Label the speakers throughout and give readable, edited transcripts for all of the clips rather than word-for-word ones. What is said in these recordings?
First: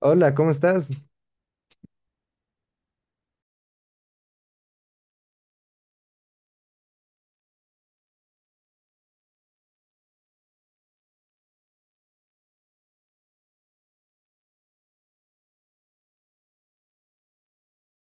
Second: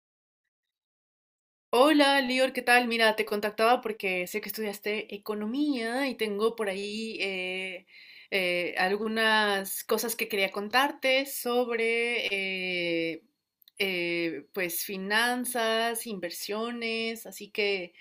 Speaker 1: Hola, ¿cómo estás?
Speaker 2: Hola, Lior, ¿qué tal? Mira, te contactaba porque sé que estudiaste economía y tengo por ahí algunas cosas que quería contarte sobre pues finanzas, inversiones, así que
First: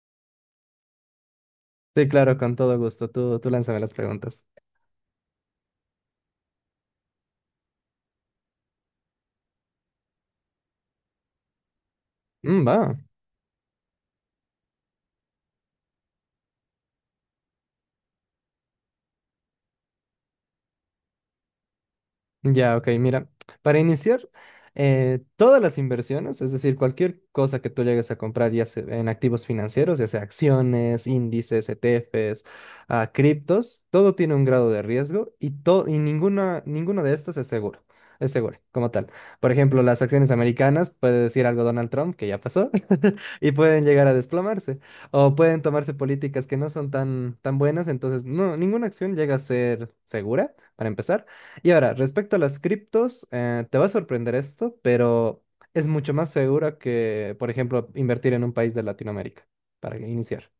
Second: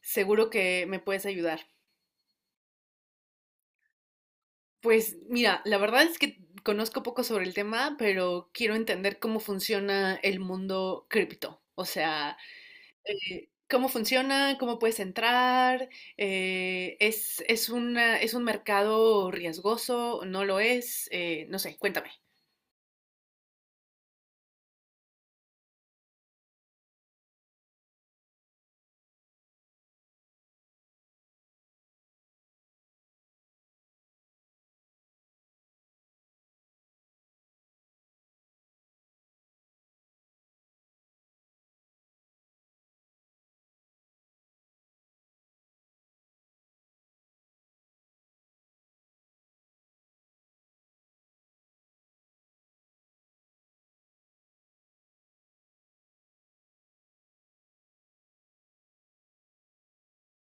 Speaker 2: seguro que me puedes ayudar.
Speaker 1: Sí, claro, con todo gusto. Tú lánzame las preguntas.
Speaker 2: Pues mira, la verdad es que conozco poco sobre el tema, pero quiero entender cómo funciona el mundo cripto. O sea,
Speaker 1: Mm, va.
Speaker 2: cómo funciona, cómo puedes entrar, es un mercado riesgoso, no lo es, no sé, cuéntame.
Speaker 1: Ya, ok, mira, para iniciar, todas las inversiones, es decir, cualquier cosa que tú llegues a comprar ya sea en activos financieros, ya sea acciones, índices, ETFs, criptos, todo tiene un grado de riesgo y, y ninguno de estos es seguro como tal. Por ejemplo, las acciones americanas, puede decir algo Donald Trump, que ya pasó, y pueden llegar a desplomarse, o pueden tomarse políticas que no son tan, tan buenas, entonces no, ninguna acción llega a ser segura, para empezar. Y ahora, respecto a las criptos, te va a sorprender esto, pero es mucho más segura que, por ejemplo, invertir en un país de Latinoamérica, para iniciar.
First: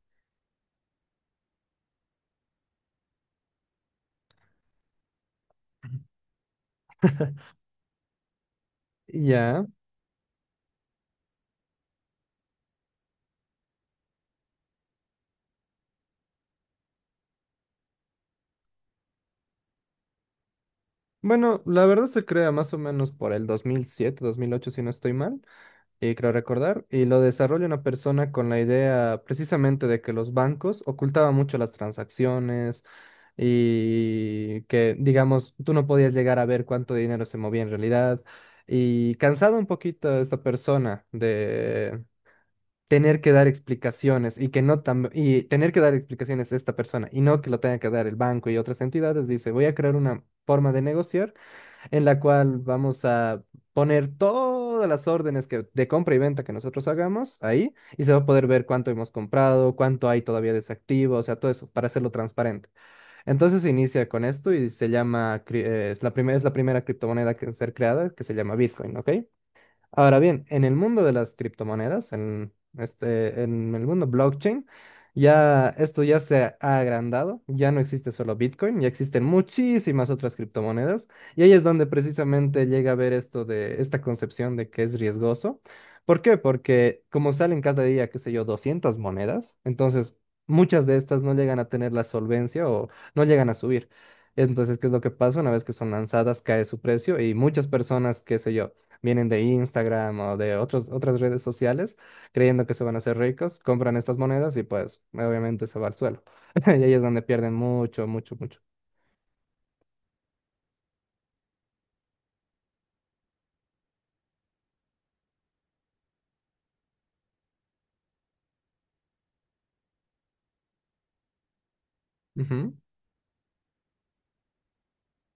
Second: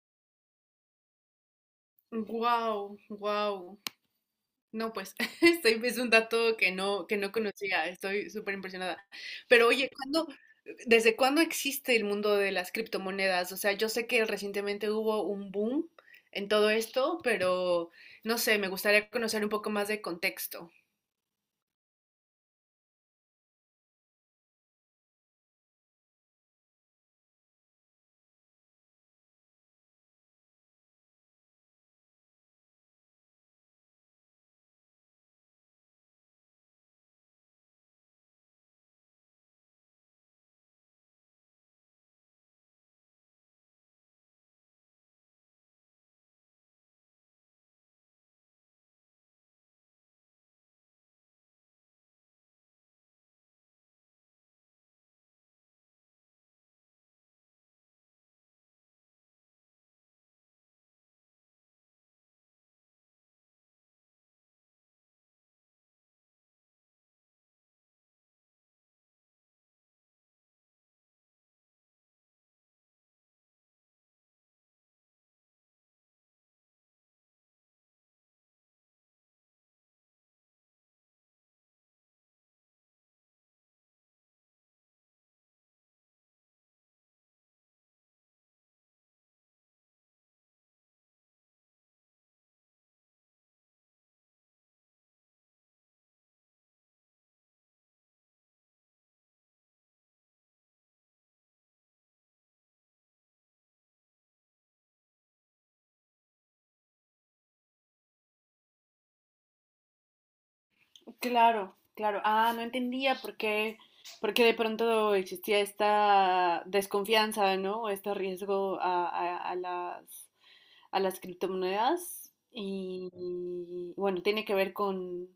Speaker 2: Wow, wow. No, pues este es un dato que no conocía. Estoy súper impresionada.
Speaker 1: Ya.
Speaker 2: Pero oye, ¿cuándo, desde cuándo existe el mundo de las criptomonedas? O sea, yo sé que recientemente hubo un boom en todo esto, pero no sé, me gustaría conocer un poco más de contexto.
Speaker 1: Bueno, la verdad se crea más o menos por el 2007, 2008 si no estoy mal. Y creo recordar, y lo desarrolla una persona con la idea precisamente de que los bancos ocultaban mucho las transacciones y que, digamos, tú no podías llegar a ver cuánto dinero se movía en realidad. Y cansado un poquito esta persona de tener que dar explicaciones y que no y tener que dar explicaciones a esta persona y no que lo tenga que dar el banco y otras entidades, dice, voy a crear una forma de negociar en la cual vamos a poner todas las órdenes que, de compra y venta que nosotros hagamos ahí y se va a poder ver cuánto hemos comprado, cuánto hay todavía desactivo, o sea, todo eso para hacerlo transparente. Entonces se inicia con esto y se llama, es la primera criptomoneda que en ser creada que se llama Bitcoin, ¿ok? Ahora bien, en el mundo de las criptomonedas, en el mundo blockchain, ya esto ya se ha agrandado, ya no existe solo Bitcoin, ya existen muchísimas otras criptomonedas, y ahí es donde precisamente llega a ver esto de esta concepción de que es riesgoso. ¿Por qué? Porque como salen cada día, qué sé yo, 200 monedas, entonces muchas de estas no llegan a tener la solvencia o no llegan a subir. Entonces, ¿qué es lo que pasa? Una vez que son lanzadas, cae su precio y muchas personas, qué sé yo, vienen de Instagram o de otras redes sociales, creyendo que se van a hacer ricos, compran estas monedas y pues obviamente se va al suelo. Y ahí es donde pierden mucho, mucho, mucho.
Speaker 2: Claro, claro. Ah, no entendía por qué de pronto existía esta desconfianza, ¿no? O este riesgo a, a las criptomonedas
Speaker 1: Ujú.
Speaker 2: y bueno, tiene que ver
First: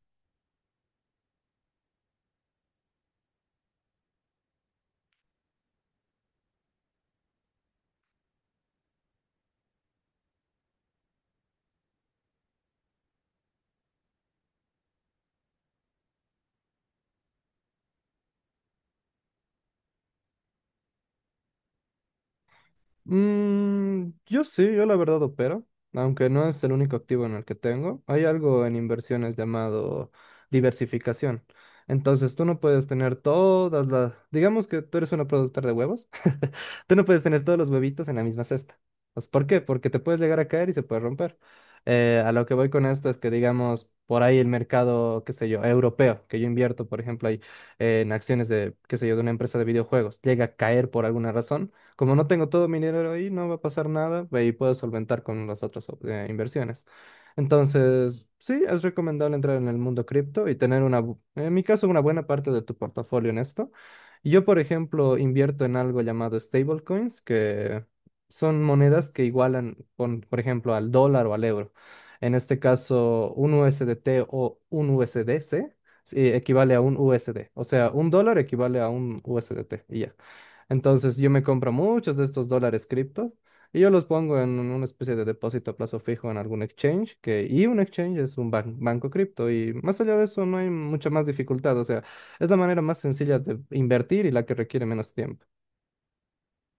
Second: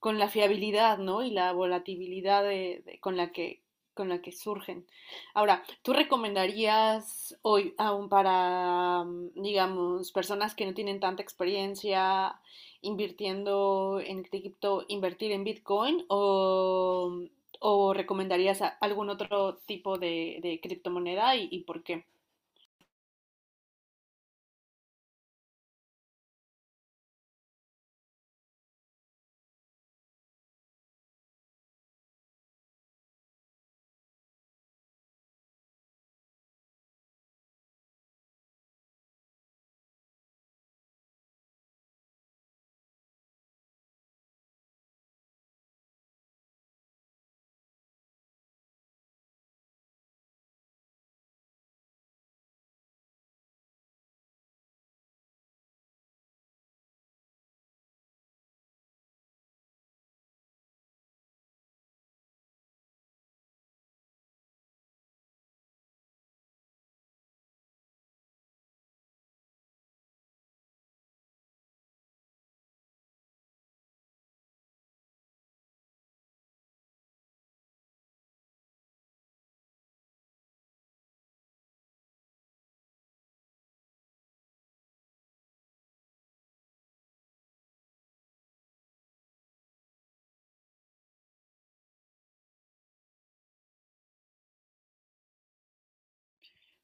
Speaker 2: con la fiabilidad, ¿no? Y la volatilidad con la que surgen. Ahora, ¿tú recomendarías hoy aún para, digamos, personas que no tienen tanta experiencia invirtiendo en cripto, invertir en Bitcoin o recomendarías algún otro tipo de criptomoneda y por qué?
Speaker 1: Yo sí, yo la verdad opero, aunque no es el único activo en el que tengo. Hay algo en inversiones llamado diversificación. Entonces, tú no puedes tener todas las, digamos que tú eres una productora de huevos, tú no puedes tener todos los huevitos en la misma cesta. Pues, ¿por qué? Porque te puedes llegar a caer y se puede romper. A lo que voy con esto es que, digamos, por ahí el mercado, qué sé yo, europeo, que yo invierto, por ejemplo, ahí en acciones de, qué sé yo, de una empresa de videojuegos, llega a caer por alguna razón. Como no tengo todo mi dinero ahí, no va a pasar nada y puedo solventar con las otras inversiones. Entonces, sí, es recomendable entrar en el mundo cripto y tener en mi caso, una buena parte de tu portafolio en esto. Yo, por ejemplo, invierto en algo llamado stablecoins, que son monedas que igualan, por ejemplo, al dólar o al euro. En este caso, un USDT o un USDC sí, equivale a un USD. O sea, un dólar equivale a un USDT y ya. Entonces yo me compro muchos de estos dólares cripto y yo los pongo en una especie de depósito a plazo fijo en algún exchange, que, y un exchange es un banco cripto y más allá de eso no hay mucha más dificultad, o sea, es la manera más sencilla de invertir y la que requiere menos tiempo.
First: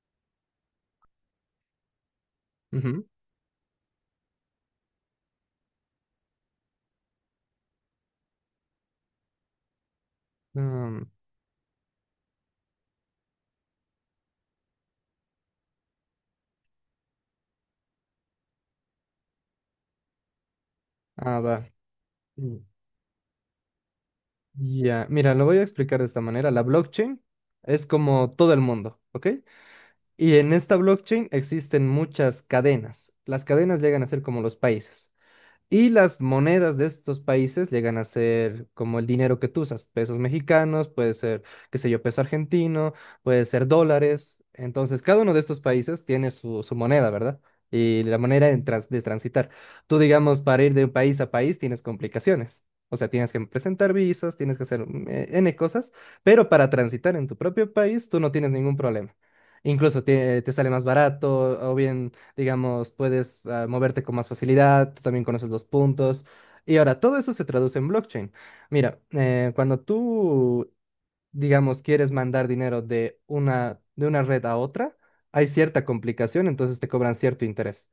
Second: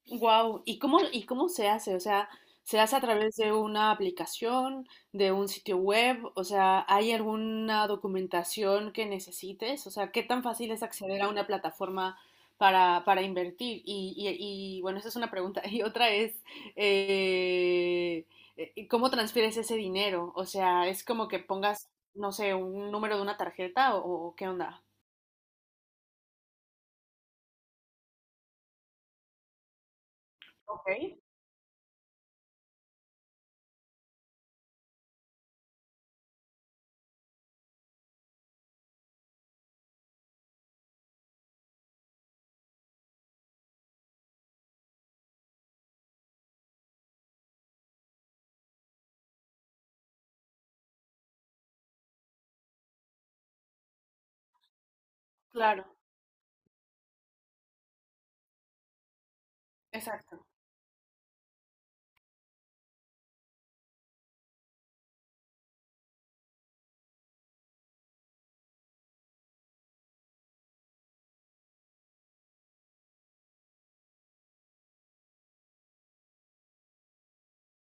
Speaker 2: Wow, y cómo se hace? O sea, ¿se hace a
Speaker 1: Ujú.
Speaker 2: través de una aplicación, de un sitio web? O sea, ¿hay alguna documentación que necesites? O sea, ¿qué tan fácil es
Speaker 1: Um,
Speaker 2: acceder a una plataforma para invertir? Y, bueno, esa es una pregunta. Y otra es, eh, ¿cómo transfieres ese dinero? O sea, ¿es como que
Speaker 1: va.
Speaker 2: pongas, no sé,
Speaker 1: Mm,
Speaker 2: un número de una tarjeta o qué onda?
Speaker 1: Ya, mira, lo voy a explicar de esta manera. La blockchain es como todo el mundo, ¿ok? Y en esta
Speaker 2: Ok.
Speaker 1: blockchain existen muchas cadenas. Las cadenas llegan a ser como los países. Y las monedas de estos países llegan a ser como el dinero que tú usas, pesos mexicanos, puede ser, qué sé yo, peso argentino, puede ser dólares. Entonces, cada uno de estos países tiene su, su moneda, ¿verdad? Y la manera en de transitar. Tú, digamos, para ir de un país a país tienes complicaciones. O sea, tienes que presentar visas, tienes que hacer N
Speaker 2: Claro,
Speaker 1: cosas, pero para transitar en tu propio país tú no tienes ningún problema. Incluso te,
Speaker 2: exacto.
Speaker 1: te sale más barato o bien digamos, puedes moverte con más facilidad, tú también conoces los puntos. Y ahora, todo eso se traduce en blockchain. Mira, cuando tú digamos, quieres mandar dinero de de una red a otra, hay cierta complicación, entonces te cobran cierto interés.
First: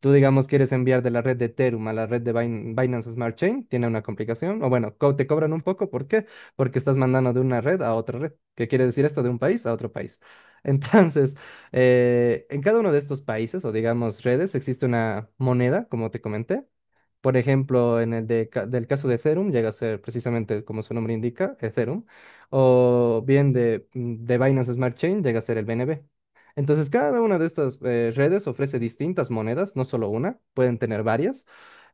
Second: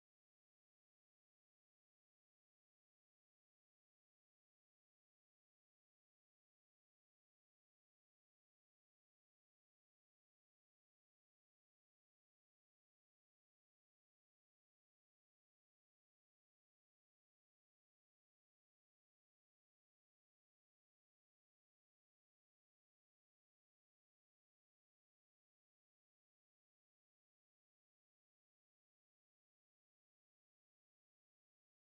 Speaker 1: Tú, digamos, quieres enviar de la red de Ethereum a la red de Binance Smart Chain, tiene una complicación, o bueno, te cobran un poco, ¿por qué? Porque estás mandando de una red a otra red. ¿Qué quiere decir esto? De un país a otro país. Entonces, en cada uno de estos países, o digamos redes, existe una moneda, como te comenté, por ejemplo, en el del caso de Ethereum, llega a ser precisamente como su nombre indica, Ethereum, o bien de Binance Smart Chain, llega a ser el BNB. Entonces, cada una de estas redes ofrece distintas monedas, no solo una, pueden tener varias,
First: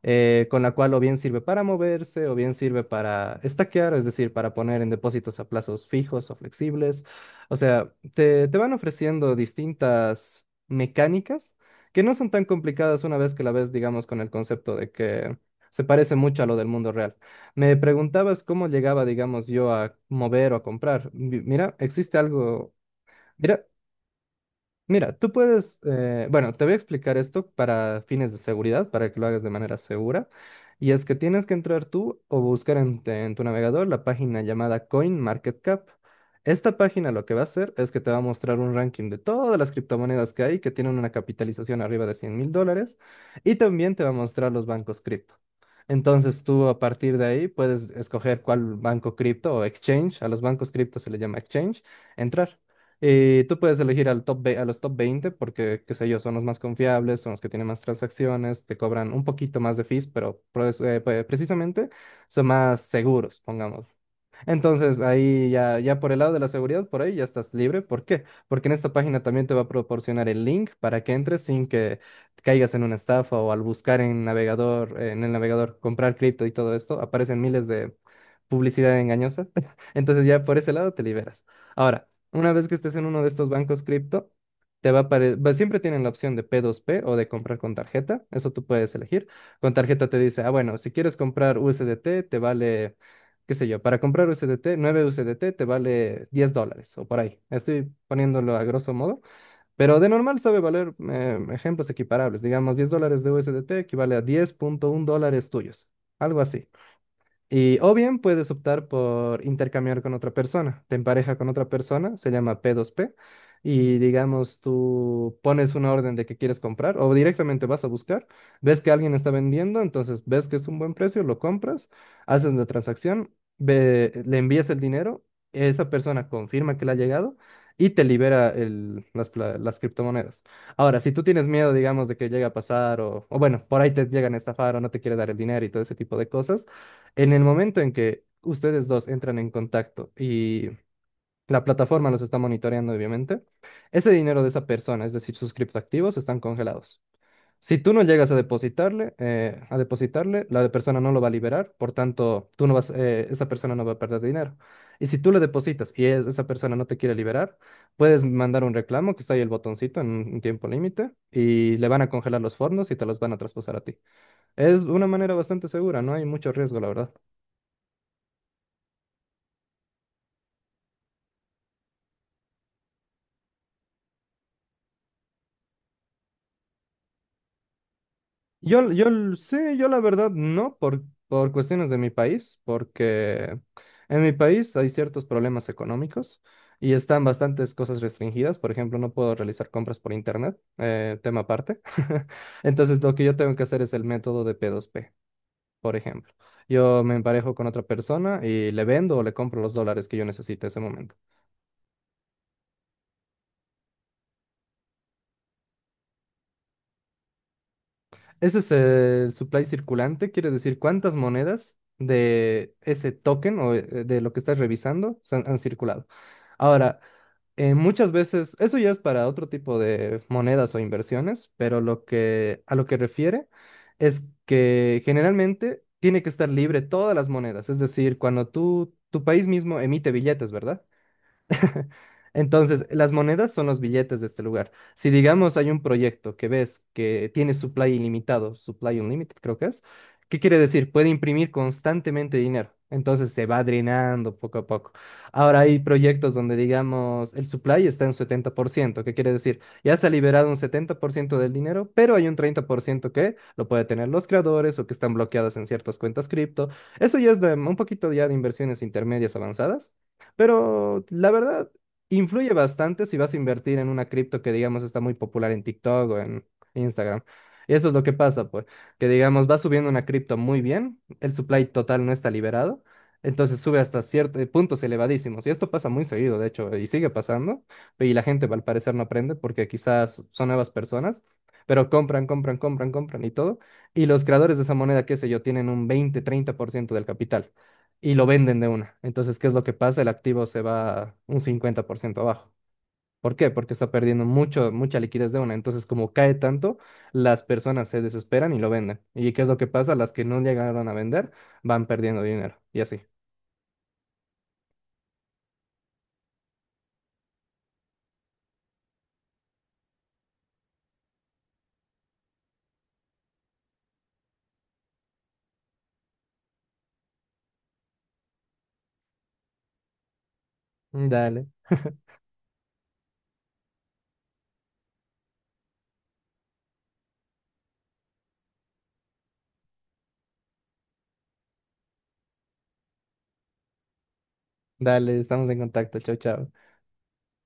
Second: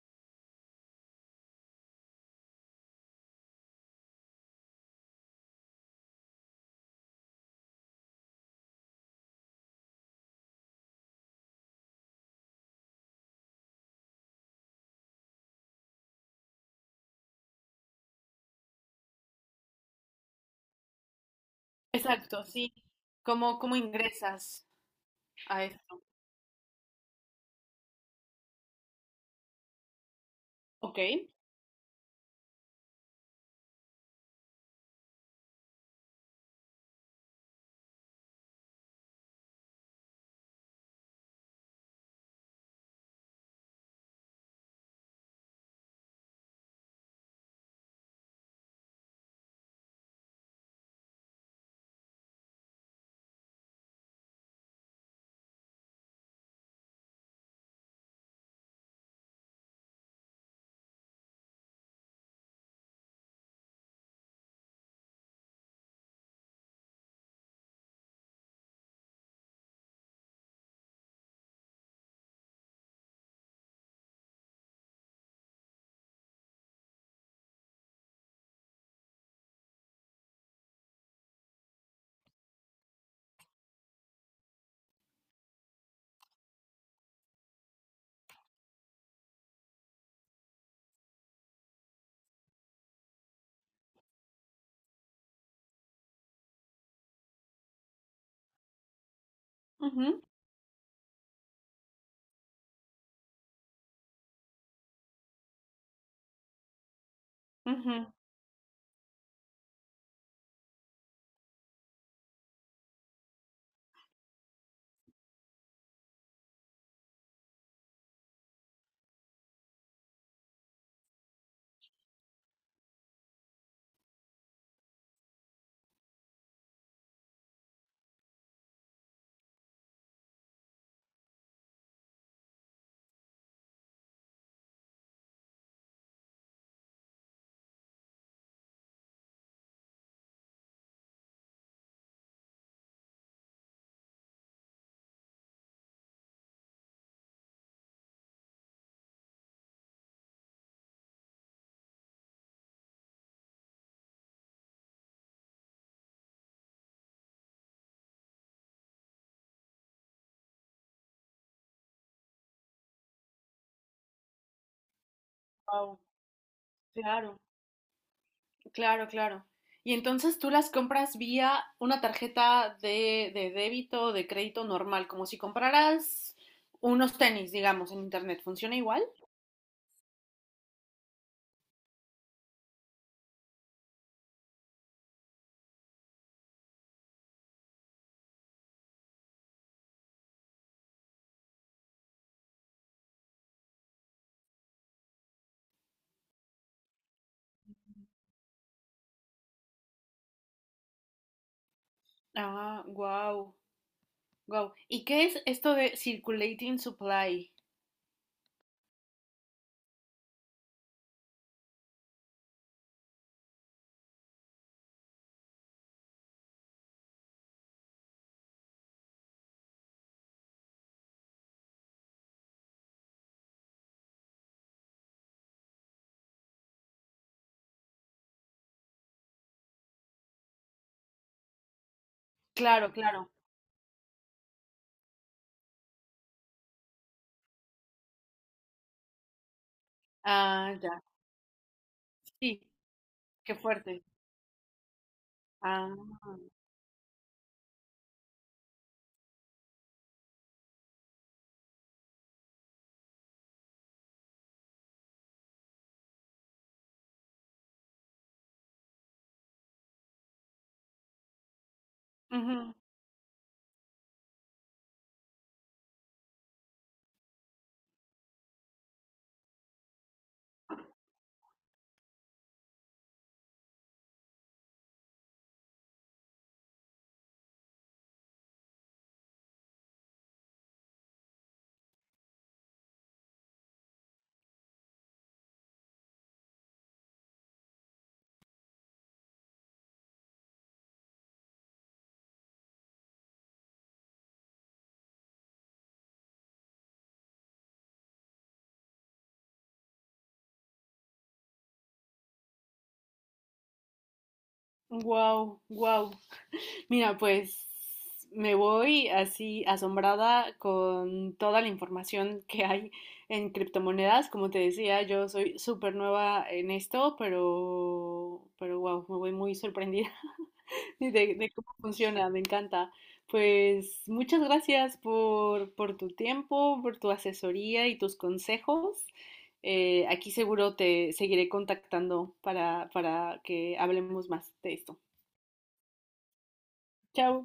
Speaker 1: con la cual o bien sirve para moverse, o bien sirve para estaquear, es decir, para poner en depósitos a plazos fijos o flexibles. O sea, te van ofreciendo distintas mecánicas que no son tan complicadas una vez que la ves, digamos, con el concepto de que se parece mucho a lo del mundo real. Me preguntabas cómo llegaba, digamos, yo a mover o a comprar. Mira, existe
Speaker 2: Exacto,
Speaker 1: algo.
Speaker 2: sí. ¿Cómo,
Speaker 1: Mira,
Speaker 2: cómo ingresas?
Speaker 1: Mira, tú
Speaker 2: A
Speaker 1: puedes,
Speaker 2: esto.
Speaker 1: bueno, te voy a explicar esto para fines de seguridad, para que lo hagas de manera segura. Y
Speaker 2: Ok.
Speaker 1: es que tienes que entrar tú o buscar en tu navegador la página llamada CoinMarketCap. Esta página lo que va a hacer es que te va a mostrar un ranking de todas las criptomonedas que hay que tienen una capitalización arriba de 100.000 dólares y también te va a mostrar los bancos cripto. Entonces tú a partir de ahí puedes escoger cuál banco cripto o exchange, a los bancos cripto se le llama exchange, entrar. Y tú puedes elegir a los top 20 porque, qué sé yo, son los más confiables, son los que tienen más transacciones, te cobran un poquito más de fees, pero pues, precisamente son más seguros, pongamos. Entonces, ahí ya, ya por el lado de la seguridad, por ahí ya estás libre. ¿Por qué? Porque en esta página también te va a proporcionar el link para que entres sin que caigas en una estafa o al buscar en el navegador comprar cripto y todo esto, aparecen miles de publicidad engañosa. Entonces, ya por ese lado te liberas. Ahora, una vez que estés en uno de estos bancos cripto, te va a aparecer, siempre tienen la opción de P2P o de comprar con tarjeta, eso tú puedes elegir. Con tarjeta te dice, ah, bueno, si quieres comprar USDT, te vale, qué sé yo, para comprar USDT, 9 USDT te vale 10 dólares o por ahí. Estoy poniéndolo a grosso modo, pero de
Speaker 2: Ujú,
Speaker 1: normal sabe valer ejemplos equiparables. Digamos, 10 dólares de USDT equivale a 10.1 dólares tuyos, algo así. Y, o
Speaker 2: ujú.
Speaker 1: bien puedes optar por intercambiar con otra persona. Te empareja con otra persona, se llama P2P. Y digamos, tú pones una orden de que quieres comprar o directamente vas a buscar, ves que alguien está vendiendo, entonces ves que es un buen precio, lo compras, haces la transacción, le envías el dinero, esa persona confirma que le ha llegado y te libera las, las criptomonedas. Ahora, si tú tienes miedo, digamos, de que llegue a pasar o bueno, por ahí te llegan a estafar o no te quiere dar el dinero y todo ese tipo de cosas. En el momento en que ustedes dos entran en contacto y la plataforma los está monitoreando, obviamente, ese dinero de esa persona, es decir, sus criptoactivos, están congelados. Si tú no llegas a depositarle, la de persona no lo va a liberar, por tanto, tú no vas, esa persona no va a perder dinero. Y si tú le depositas y esa persona no te quiere liberar, puedes mandar un reclamo, que está ahí el botoncito en un tiempo límite, y le van a congelar los fondos y te los van a traspasar a ti. Es una manera bastante
Speaker 2: Guau,
Speaker 1: segura, no hay mucho riesgo, la verdad.
Speaker 2: claro, claro, claro. Y entonces tú las compras vía una tarjeta de débito o de crédito normal, como si compraras unos tenis, digamos, en internet. ¿Funciona igual?
Speaker 1: Yo la verdad no, por cuestiones de mi país, porque en mi país hay ciertos problemas económicos y están bastantes cosas restringidas. Por ejemplo, no puedo realizar compras por internet, tema aparte. Entonces, lo que yo tengo que hacer es el método de P2P por ejemplo. Yo me emparejo con otra persona y le vendo o le compro los dólares que yo necesito en ese momento.
Speaker 2: Ah, wow, wow. ¿Y qué es esto de circulating supply?
Speaker 1: Ese es el supply circulante, quiere decir cuántas monedas de ese token o de lo que estás revisando han circulado. Ahora, muchas veces, eso ya es para otro tipo de monedas o inversiones, pero lo que, a lo que refiere es que generalmente tiene que estar libre todas las monedas, es decir, cuando tu país mismo emite billetes, ¿verdad? Entonces,
Speaker 2: Claro,
Speaker 1: las
Speaker 2: claro.
Speaker 1: monedas son los billetes de este lugar. Si digamos hay un proyecto que ves que tiene supply ilimitado, supply unlimited creo que es, ¿qué quiere
Speaker 2: Ah,
Speaker 1: decir?
Speaker 2: ya.
Speaker 1: Puede imprimir constantemente
Speaker 2: Sí,
Speaker 1: dinero. Entonces se
Speaker 2: qué
Speaker 1: va
Speaker 2: fuerte.
Speaker 1: drenando poco a poco. Ahora hay
Speaker 2: Ah,
Speaker 1: proyectos donde digamos el supply está en 70%, ¿qué quiere decir? Ya se ha liberado un 70% del dinero, pero hay un 30% que lo puede tener los creadores o que están bloqueados en ciertas cuentas cripto. Eso ya es de, un poquito ya de inversiones intermedias avanzadas. Pero la verdad, influye bastante si vas a invertir en una cripto que, digamos, está muy popular en TikTok o en Instagram. Y eso es lo que pasa, pues, que, digamos, va subiendo una cripto muy bien, el supply total no está liberado, entonces sube hasta ciertos puntos elevadísimos. Y esto pasa muy seguido, de hecho, y sigue pasando. Y la gente, al parecer, no aprende porque quizás son nuevas personas, pero compran, compran, compran, compran y todo. Y los creadores de esa moneda, qué sé yo, tienen un 20-30% del capital y lo venden de una. Entonces, ¿qué es lo que pasa? El activo se va un 50% abajo. ¿Por qué? Porque está perdiendo mucho, mucha liquidez de una. Entonces, como cae tanto, las personas se desesperan y lo venden. ¿Y qué es lo que pasa? Las que no llegaron a vender van perdiendo dinero. Y así.
Speaker 2: wow, wow. Mira, pues me voy así asombrada con toda la información que hay en criptomonedas. Como te decía, yo soy súper nueva en esto, pero wow, me voy muy sorprendida
Speaker 1: Dale,
Speaker 2: de cómo funciona, me encanta. Pues muchas gracias por tu tiempo, por tu asesoría y tus consejos. Aquí seguro te seguiré contactando para que hablemos más de esto.
Speaker 1: dale, estamos en contacto. Chao, chao.
Speaker 2: Chao.